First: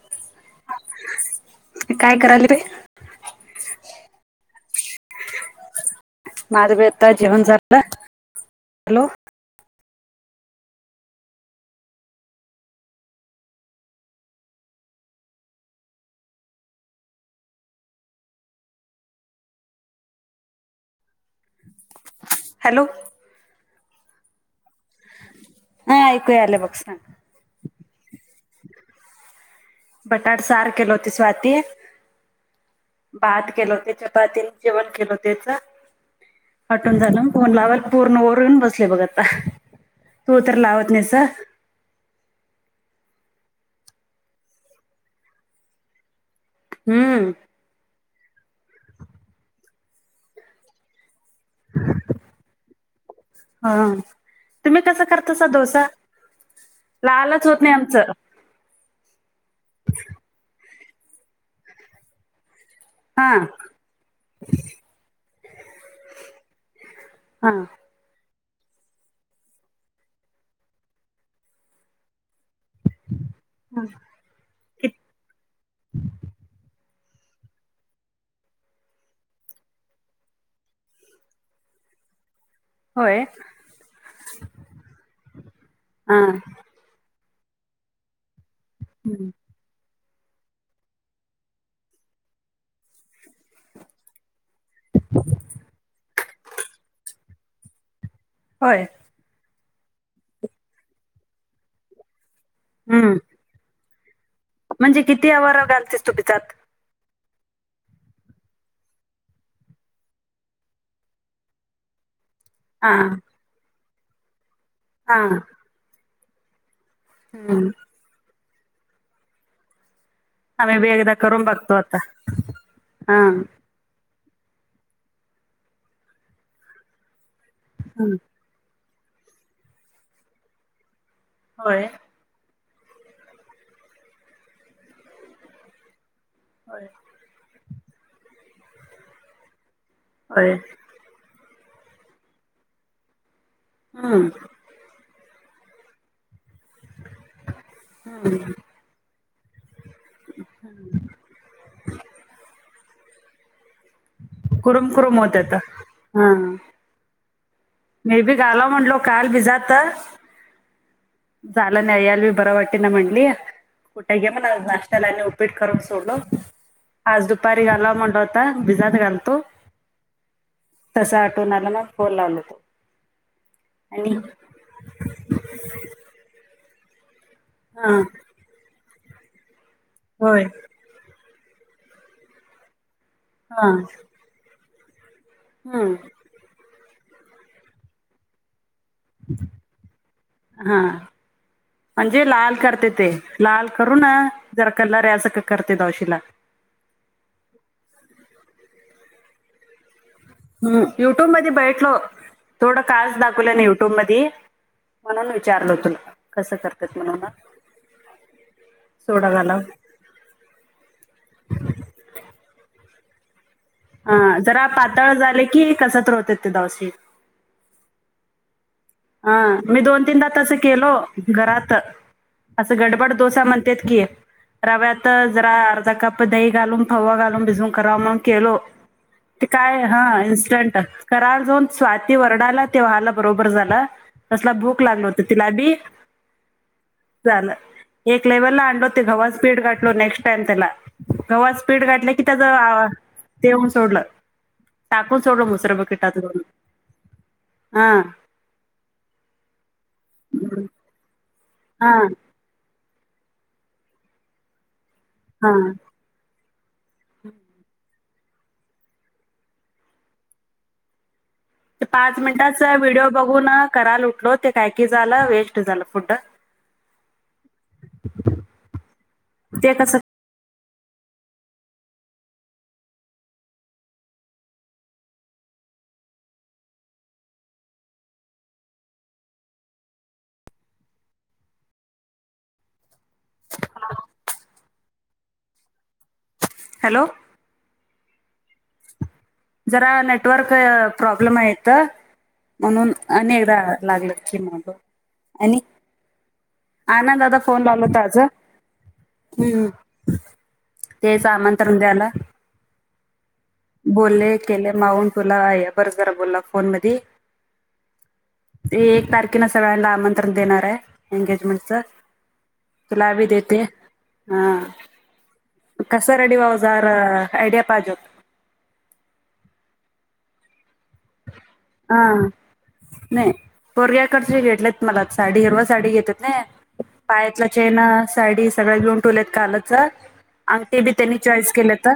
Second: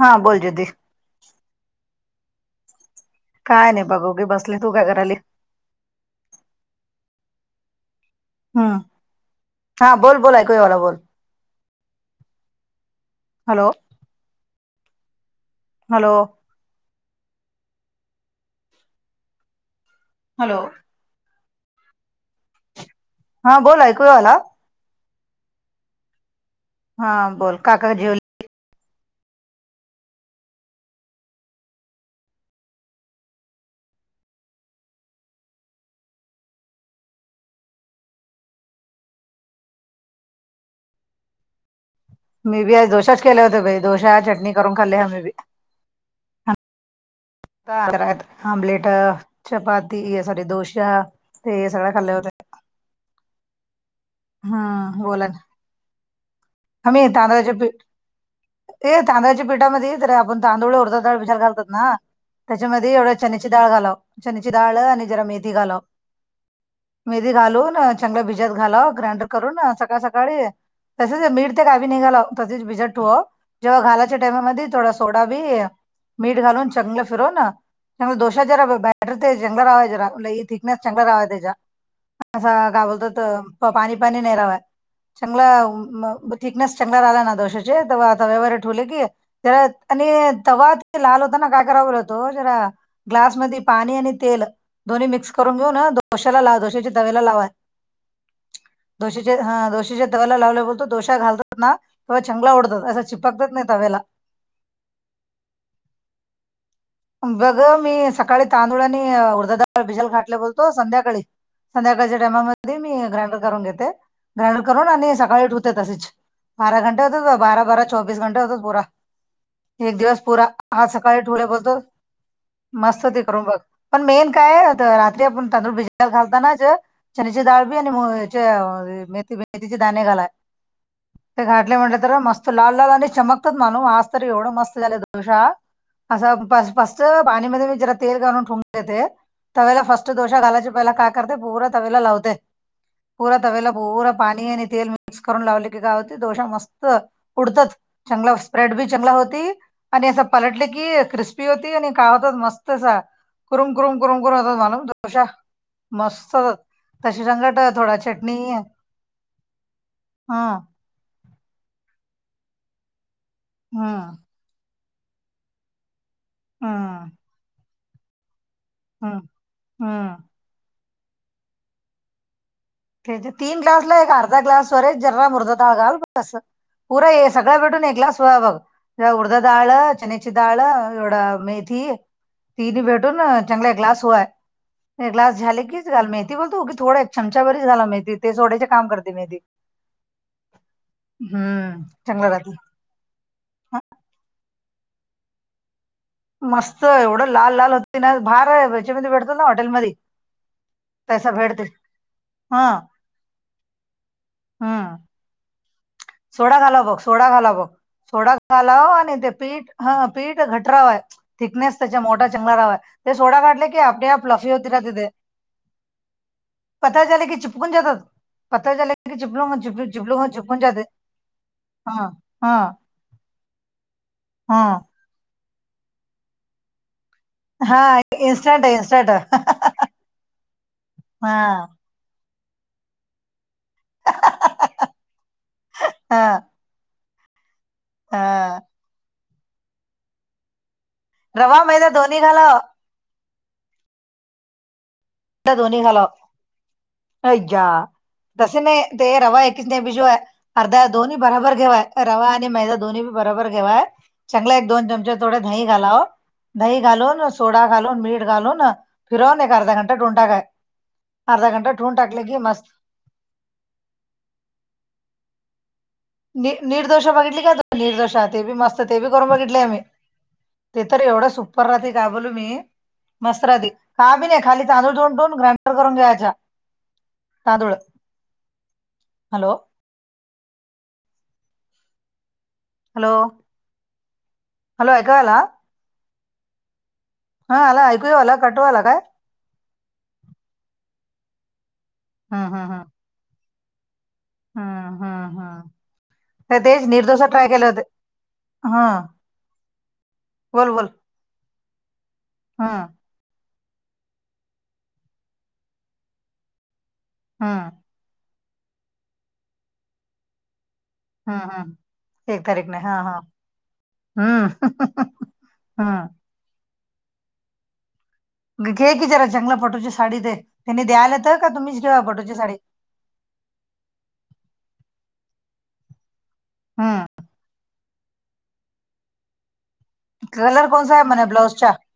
हा बोल दीदी काय कराले बे? काय नाही बघव घे बसले, तू काय कराले? माझ बी आता जेवण झालं. हम्म हॅलो हा हा, बोल बोल ऐकु येऊ आला बोल. हॅलो. हॅलो. हॅलो. हॅलो. हा बोल, ऐकू येऊ आला? हा ऐकू यायलय बघ, सांग. हा बोल, काका जेवले? बटाट सार केलो होती स्वाती. भात केलो, ते चपाती न जेवण केलो त्याच. आटून झालं न फोन लावायला पूर्ण ओरून बसले बघ आता. तू तर लावत नाहीस अ मी बी आज डोशाच केले होते बाई, डोशा-चटणी करून खाल्ली आम्ही बी. हम्म. का करात, आमलेट, चपाती सॉरी डोशा ते सगळ्या खाल्ल्या होते. हा, तुम्ही हम्म कसं बोला ना करतासा डोसा? आम्ही लालच तांदळाचे होत नाही पीठ आमचं. ए तांदळाच्या पीठामध्ये जरा आपण तांदूळ, उडदाची डाळ भिजत घालतोत ना त्याच्यामध्ये एवढ्या हा चनेची डाळ घालाव, चनेची डाळ आणि जरा मेथी घालाव मेध्ये हा घालू न चांगल भिजत घालाव, ग्राइंडर करून अ सकाळ-सकाळी तसेच, मीठ ते काही बी नाही घालाव तसेच भिजत ठोवाव, जेव्हा घालाच्या टायमामध्ये थोड सोडा बी अ मीठ घालून चांंगलं फिरवून अ चान्गलं दोशा जरा बॅटर ते चान्गलं राहाव जरा लय थिकनेस चान्गला राहावा त्याचा, असा काय होय बोलतात पाणी-पाणी नाय रहावा, चांगला म हा थिकनेस चान्गला राहिला ना दोशाचे, तवा आता तव्यावर ठेवलं कि जरा आणि तवा ते लाल होताना काय कराव होतो जरा ग्लासमध्ये पाणी आणि तेल दोन्ही मिक्स करून घेऊन दोश्याला लाव, दोश्याच्या तव्याला लावा. होय. दोशेच्या हा, दोशेच्या तव्याला लावला होतो तो दोशा घालातात ना तवा चांंगला ओडत असं हम्म चिपकत नाही तव्याला. म्हणजे किती [inaudible] घालतेस तू तेच्यात? बघ अ मी सकाळी तांदूळ आणि उडदाच डाळ भिजल घालतो बोलतो संध्याकाळी संध्याकाळच्या टायमामध्ये हा मी ग्राइंडर करून घेते, ग्राइंडर करून आणि हा सकाळी धुते तशेच बारा घंटे होतात, बारा हम्म बारा चौबीस घंटे होतात पूरा एक दिवस पुरा, आम्ही हा बी एकदा सकाळी करून थोडे बघतो बोलतो. आता मस्त हा ते करून बघ पण मेन काय रात्री आपण तांदूळ भिजत घालतानाच चण्याची डाळ बी आणि याचे मेथी मेथीचे दाणे घालाय ते घाटले होय म्हटले तर मस्त लाल लाल आणि चमकतात माणू आज तर एवढं मस्त झालं दोशा हा असं ब फर्स्ट पाणीमध्ये जरा तेल घालून फुकून देते. तव्याला फर्स्ट दोशा होय घालायचे पहिला काय करते बहुरा तवेला लावते बहुरा तवेला बहुरा हम्म पाणी आणि तेल मिक्स करून लावले की गाव ते दोशा मस्त [unintelligible] उडतच चांगला स्प्रेड बी चांगला होती आणि असं पलटले की क्रिस- -स्पी होती आणि काव होत मस्त असा कुरूम कुरूम कुरुम कुरम होतो माणूस कुरुम कुरुम डोशा होत्यात हा मस्त होतात. तश्या संघट थोडा मी बी चटणी घालाव म्हणलो काल बी जात हं झालं न अयलवी बरावाटीन मणली हम्म कुठं गे म नाश्त्याला उपिट करून सोडलो. हम्म आज दुपारी घालाव म्हणलं होतं भिजत हम्म घालतो. हम्म तसं आठवून आला ना फोन लावलं तो तेेजे तीन ग्लासला एक आणि अर्धा ग्लास वर जरा मुर्द ताळ घाल कसं पुर ये सगळं भेटून एक हा ग्लास बघ उडदाचं डाळं चण्याची होय डाळ एवढं मेथी तीन भेटून हा चांगला ग्लास हय ग्लास झाले की हम्म चल मेथी बोलते उगीच थोडेच एक चमचा बरी झाला मेथी ते सोडायचे काम करत हा हम्म चांगलं म्हणजे राहते लाल करते ते लाल हं, करून जर कलर यायं सारखे करते दावशीला मस्त एवढं लाल लाल होतेती ना भार आहे त्याच्यामध्ये भेटतो ना हॉटेलमधी हं युट्यूब मध्ये बैटलो हा थोडं कास दाखवलं ना युट्यूब मधी हम्म म्हणूनच विचारलं हो तुला कसं सोडा घाला करतात बघ म्हणून सोडा घाला बघ सोडा घालाव आणि सोडा ते घालाव पीठ ह पीठ घटराव आहे थिकनेस तेची मोठा चंगला रावा ते सोडा गाठला की आपले आप हा लफे जरा होत रा दे पातळ झाले की कसत होते ते दावशी पता चले की चु फुकून जातात पता चले हं मी दोन तीनदा तसं केलो घरात हा हा असं घ गडबड डोसा म्हणत्यात की हा रव्यात जरा अर्धा कप दही घालून फव घालून भिजवून हा करावं म्हणून केलो इन्स्टंट आहे इन्स्टंट आहे. ते काय हा इनस्टंट करावं जाऊन हा स्वाद ते वरडायला ते व्हाला बरोबर झालं ते तसला भूक लागलं होतं तिला बी हा झालं एक लेव्हल हा ला आणलो ते घवाचं पीठ गाठलो नेक्स्ट टाइम तेला रवा घावाचं पीठ मैदा गाठलं दोन्ही की त्याच घालाव तेऊन सोडलं. टाकून सोडलं मैदा मोश्रब दोन्ही घालाव किटातून हं तसं नाही ते रवा एकच बिजवं अर्धा दोन्ही बराबर हा घेवं रवा आणि मैदा दोन्ही बरोबर घेवा चांगलयं एक दोन चमचे थोडे हा दही घालावं आणि दही घालून सोडा घालून मीठ घालून फिरवून एक अर्धा घंटा अर्धा घं [inaudible] पाच मिनिटाच व्हिडिओ बघून करायला उठलो ते काय की झालं वेस्ट झालं फड- नि निर्दोषा बघितली का तू निर्दोष ते बी मस्त ते बी करून बघितले ते आम्ही. कसं ते तर एवढं सुपर राहते का बोलू मी मस्त राहते. का बी नाही खाली तांदूळ धोवुन ग्राँंडर करून घ्यायच्या- तांदुळ हॅलो हॅलो. [inaudible] हॅलो ऐकू आला हॅलो. हा आला ऐकूया आला कटू आला काय? जरा नेटवर्क प्रॉब्लेम हाय इथं हम्म हम्म हम्म म्हणून आणि एकदा लागला किमग हम्म हम्म हम्म आणि तर तेच आनंद निर्दोष दादा ट्राय फोन केलं होत लावल आज. हं, हम्म. तेच आमंत्रण द्यायला. हां. बोलले केले माऊून तुला आहे बरं बरा बोलला फोन मधी हम्म. ते एक तारखेला सगळ्यांना आमंत्रण देणार आहे हं, एंगेजमेंटच हं. तारीख नाही. हां, तुला हां. बी देेते हं. हं. हां. कस रेडी वावझार ऐडिया पाजोत. घे की जरा चांगलं पटोची साडी ते त्यांनी द्यायला तर का तुम्हीच घेवा हा पटोची साडी. नाही पोरग्याकडचे घेतलेत मला साडी हिरवा साडी घेतेत नाही. हम्म. पायातलं चेन साडी सगळं घेऊन ठेवलेत कालच कलर अंगठी बी कोणसा आहे त्यांनी म्हणे चाइस ब्लाउजच्या? केलंत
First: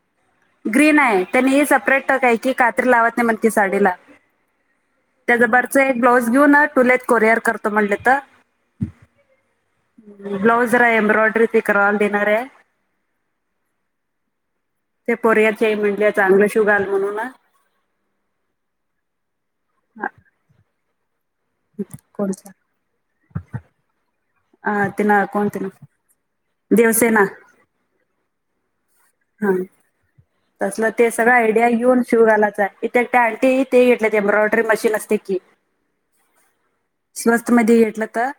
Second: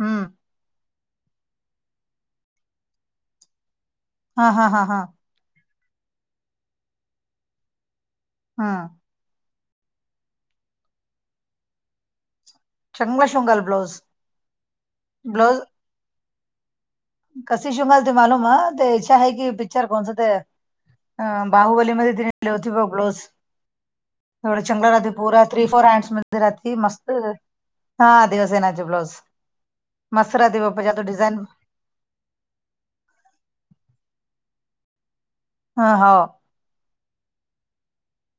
हं. ग्रीन आहे त्यांनी हे सपरेट काय की कात्री लावत नाही म्हणत साडीला. हा हा हा हा. त्याजवरच एक ब्लाऊज घेऊन टुलेत कोरिअर करतो म्हणलेत हां. ब्लाउज जरा एम्ब्रॉयडरी बी करून देणार आहे. चांगला शिवून ब्लाउज. ते ब्लाउज पोरग्याची आई म्हटल्या चांगलं शुवु घाल म्हणून कशी शिव मालते मालूम ते [unintelligible] पिक्चर कोणसा ते अह बाहुबलीमध्ये [unintelligible] कोणचं ब्लाऊज थोड अ चंगल ते राहते ना पुरा कोणते थ्री ना फोर हँडस म धी राहती मस्त देवसेना हा देवसेनेचा ब्लाऊज हा तसलं ते सगळं आयडिया घेऊन शिवू घालायचा [unintelligible] ते घेतले एम्ब्रॉयडरी मशीन असते की हा हाव. स्वस्त मध्ये घेेतलं तर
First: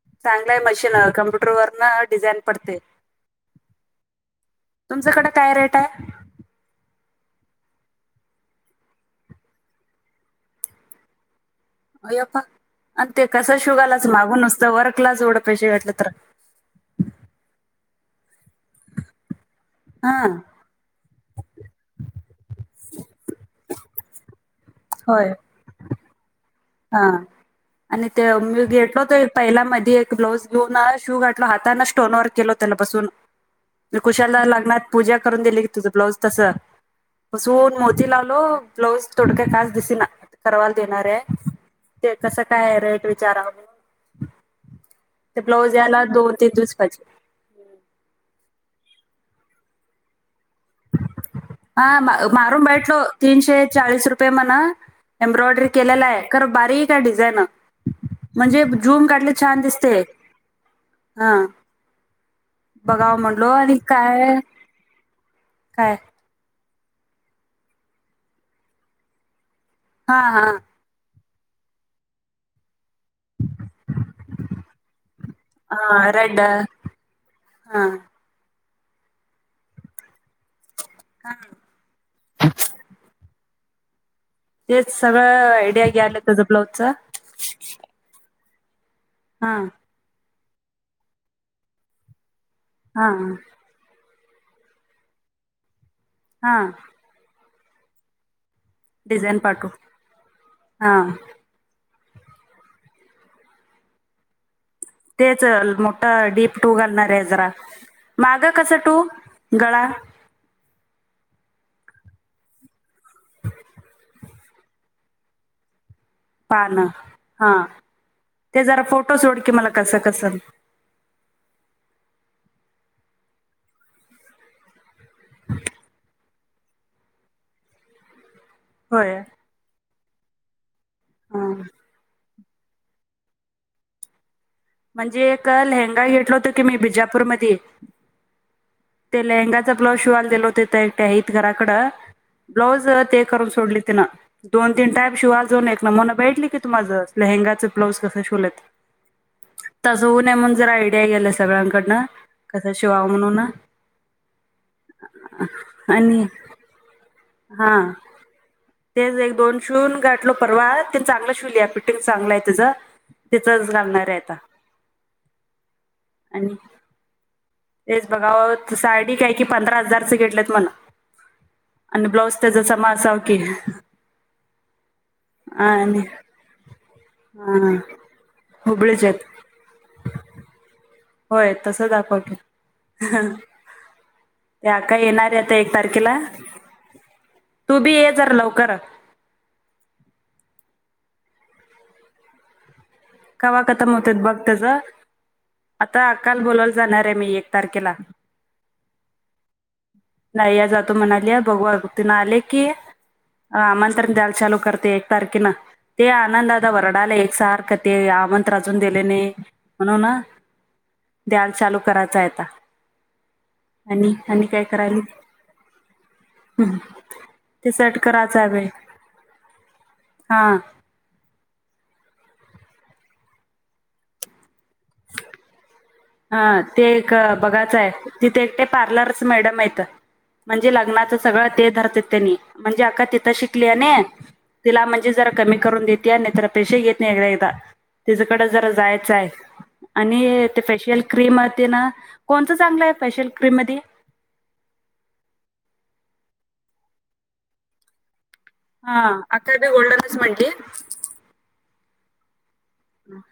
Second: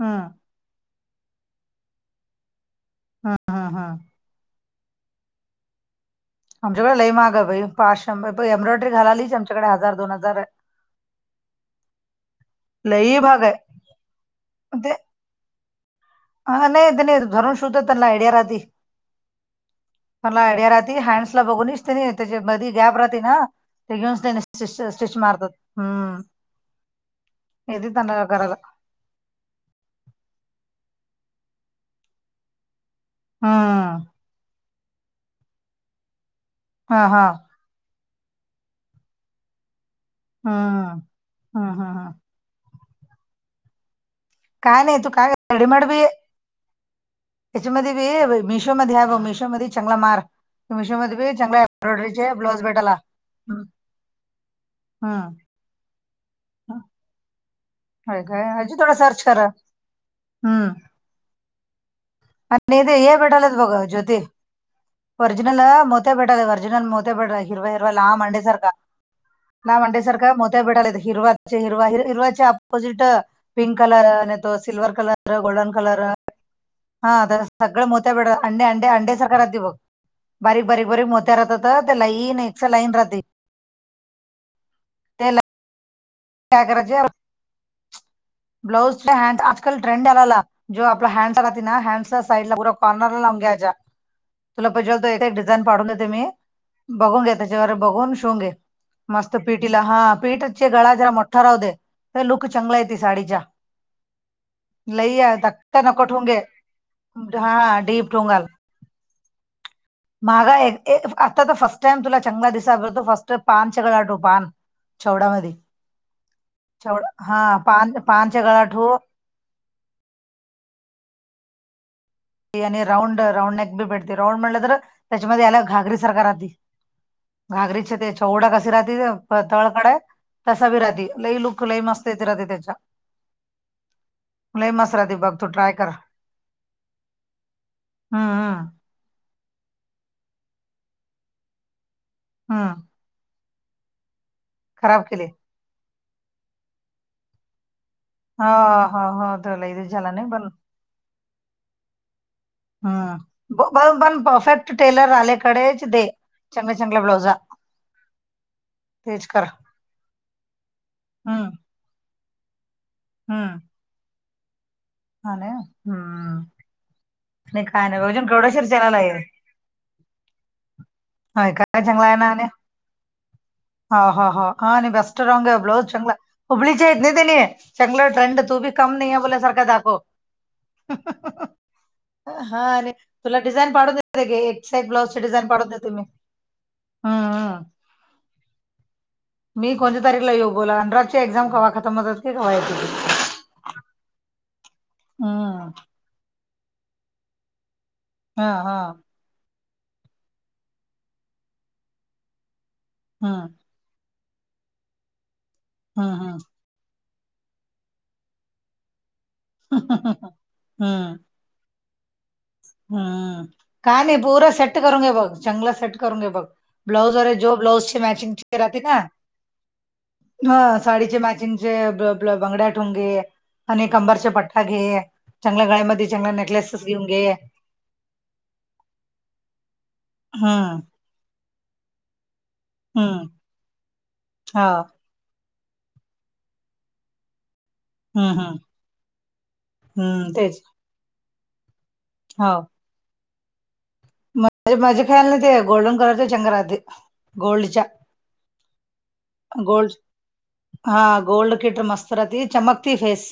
हम्म. चांगलं आहे मशीन कम्प्युटर वर न डिझाईन पडते. हा हा हा. तुमच्याकडे काय रेट आहे? आमच्याकडे लई महाग आहे बाई पाच शंभर ए्ब्रॉयडरी घालालीच आमच्याकडे हजार दोन हजार आहे अयप्पा आणि लई ते महाग आहे कसं शिऊ घालायचं मागून घ्यायला नुसतं ते वर्कलाच जोडत [unintelligible] वाटल तर. हा नाही त्यांनी धरून शीवत तेन्हा आईडीया राहते. हा त्याला आयडिया राती हँड्स ला बघून- ते नाही त्याचा मधी गॅप राहते ना ते घेऊनच स्टिच स्टिच होय. मारतात हम्म. हा येते आणि त्यांना ते करायला मी घेेतल ते पहिला मधी एक ब्लाऊज लुना शिऊ घातला हाताने स्टोन वर्क केल त्यान बसून. हम्म. ''कुशाला लग्नात पूजा करून दिली की, तुझं ब्लाउज तसं, '' हा हा. ''दोन मोती लावलो, ब्लाऊज थोडक्या कास दिसना कवायला हम्म देणार आहे. '' हम्म हम्म हम्म ''कसं काय आहे, रेट विचारा मग ते काय नाही तू काय ब्लाऊज ते ब्लाउज यायला दोन-तीन दिवस पाहिजे. '' ''त्याच्यामध्ये वे मिशोमध्ये हाय, बघ मिशोमध्ये चांगला मार-'' मिशो मध्ये बी चांगला हां, एम्ब्रॉयडरीचे ब्लाउज मारून भेटाला बेटलो, तीनशे हम्म चाळीस रुपये म्हणा. हम्म. ''एम्ब्रॉयडरी केलेला आहे, खरं बारीकय डिझाईन. '' होय काय ''म्हणजे अजी थोडा जूम सर्च काढले करा छान दिसते, हम्म हा. आणि '' ते बघाव म्हणलो आणि काय- ''ओरिजनल, काय मोते्या भेटा ओरजिनल मोते भेटा हिरवा हिरवा लाम मांडेसारखा, '' ''ना हा मांडेसारखा, हा मोत्या भेटाला हिरवाचे हिरवा हिरवाचे अपोजिट, '' पिंक कलर अन तो सिल्वर कलर, गोल्डन कलर, ड. ''हां, सगळ मोत्या बेटात अंडे, अंडे, अंडे सारखं राहते बघ, बारीक-बारीक-बारीक मोत्या राहतात. '' दलाईने सलाइन राहते. ''तेच ते लाईन सगळं आयडिया घ्यालं तुझ ब्लाउजच. '' ''ब्लाउज हड आजकाल ट्रेंड आलाला, जो आपला हँड राहते ना हँड्सला साइडला उरव, '' हा ''पाणारला लाम घ्याच्या, तुला पाहिजे तर एक डिझाईन पाडून देते मी, '' हां ''बघून घे त्याच्यावर बघून शिवन घे, मस्त डिझाईन पाठवू पिटीला हां पीठचे हा गळा-'' राहूदे, लुक चांगला येते साडीच्या, [inaudible] लई आहे, तेच, धक्का मोठ नको ठोंगे डीप टू घालणार आहे जरा हा डीप मागं कस टू- गळा, ''मागा एक आता फर्स्ट टाइम तुला चांला दिसतो, फर्स्ट टाईम पानचा गळा ठेव. '' पान चवडामध्ये, पान हां, पान पानच्या ते गळा जरा ठेव फोटो सोड की मला कसं कसं, ''ते आणि राऊंड-राऊंड बी भेटते राऊंड म्हटलं तर, त्याच्यामध्ये याला घागरी सारखा राहती. '' घागरीचे ते चौडा कशी राहतील होय पतळकडे? तसा भी राहती, लई हा लुक लई मस्त येत राते त्याच्या, लय मसरा ते ''म्हणजे बघ तू एक ट्राय कर लेहंगा घेतलं होत की, मी बिजापूरमध्येध्ये. '' हं ते लेहंगाचा ब्लाऊज शिवायला दिले होत तेहात घराकडे, हम्म ब्लाऊज ते- ''करून सोडल तीन, दोन-तीन खराब टाईम केली शिवायचं एक म्हणून भेटली का तु माझं लेहगाच, '' [unintelligible] हं हं हं ''तसं होऊ ने म्हणून, जर आयडिया गेला सगळ्यांकडनं. '' ''हं, ब पण परफेक्ट टेलर वाल्याकडेच दे, आणि चांगल्या- चांगल्या ब्लाउजा. '' हा. ''तेच एक दोन शून गाठलो परवा, ते चांगला हम्म शूलीया फिटिंग चांगला आहे त्याच, '' तिचाच, घालणार आहे आता, हान हं, आणि नाही काय नाही तेच रजन कौडेशर बघावं चराला साडी आहे. काय की ''पंधरा हजारच घेतलेत म्हण, होय काय आणि ब्लाउज त्याचा समा असा की, '' हां हां हां, हाआणि बेस्ट रॉंग ब्लाउज आणि चांगला. ''हबळीचे आहेत नाही त्याने, हा चांगलं ट्रेंड तू बी काम हुबळीचे नाही आहे आहेत बोलासारखा दाखव. '' होय तसं दाखवतं. आणि तुला डिझाईन पाडून दे एक साईड ब्लाउजची डिझाईन पाडून देतो. केला, तू बी ये जरा लवकर. मी कोणत्या तारीखला येऊ बोला? अनराजची एक्झाम कवा खतम होयची ती कवा येयची? कवा खतम होतेत बघ त्याचं. हम्म. आता आक्काला बोलावयला जाणार आहे मी एक तारखेला. हा हा. नाहीया जातो म्हणाली, बघू तिनं‌ आले की हम्म. आमंत्रण द्याला चालू करते एक तारखेनं, ते हम्म हम्म. आनंदा दादा वरडालंय एकसारखं. ते आमंत्रण आजून दिले नाय, म्हणून ना हम्म द्याला चालू करायचंय‌ आता. हम्म, का आणि नाही आणि पूर काय सेट करायली करून घे बघ, चांगला सेट करून घे बघ. ब्लाऊज वर जो ते ब्लाऊज सट ची मॅचिंग करायचं आहे [unintelligible] बाई राहती ना हा. ह साडीचे मॅचिंगचे ब ब ब्ल बंगड्या ठेऊन घे. आणि कंबरच्या पट्टठा घे, चांगल्या गळ्यामध्ये चांगला हा नेकलेसेस ते घेऊन एक घे. बघायचाय. तिथं एक ते पार्लरस मॅडम हायतं, म्हणजे हम्म लग्नाचं सगळं ते धरतेत त्यांनी. म्हणजे अक्का हम्म तिथं शिकले ने हो तिला म्हण जे जरा कमी करून देते आणि त पैशा घेत नाय [unintelligible] हम्म तिच्याकडं हम्म जरा जायचंय हम्म आणि ते तेच फेशियल क्रीम ते ना हो. कोणचं चांगलं आहे फेशियल क्रीम मध्ये? माझ्या फॅनला ते गोल्डन कलर चंग राहते गोल्डच्या. हा. अक्का बी गोल्ड गोल्डनच म्हटली हा गोल्ड किट मस्त राहती चमकती फेस.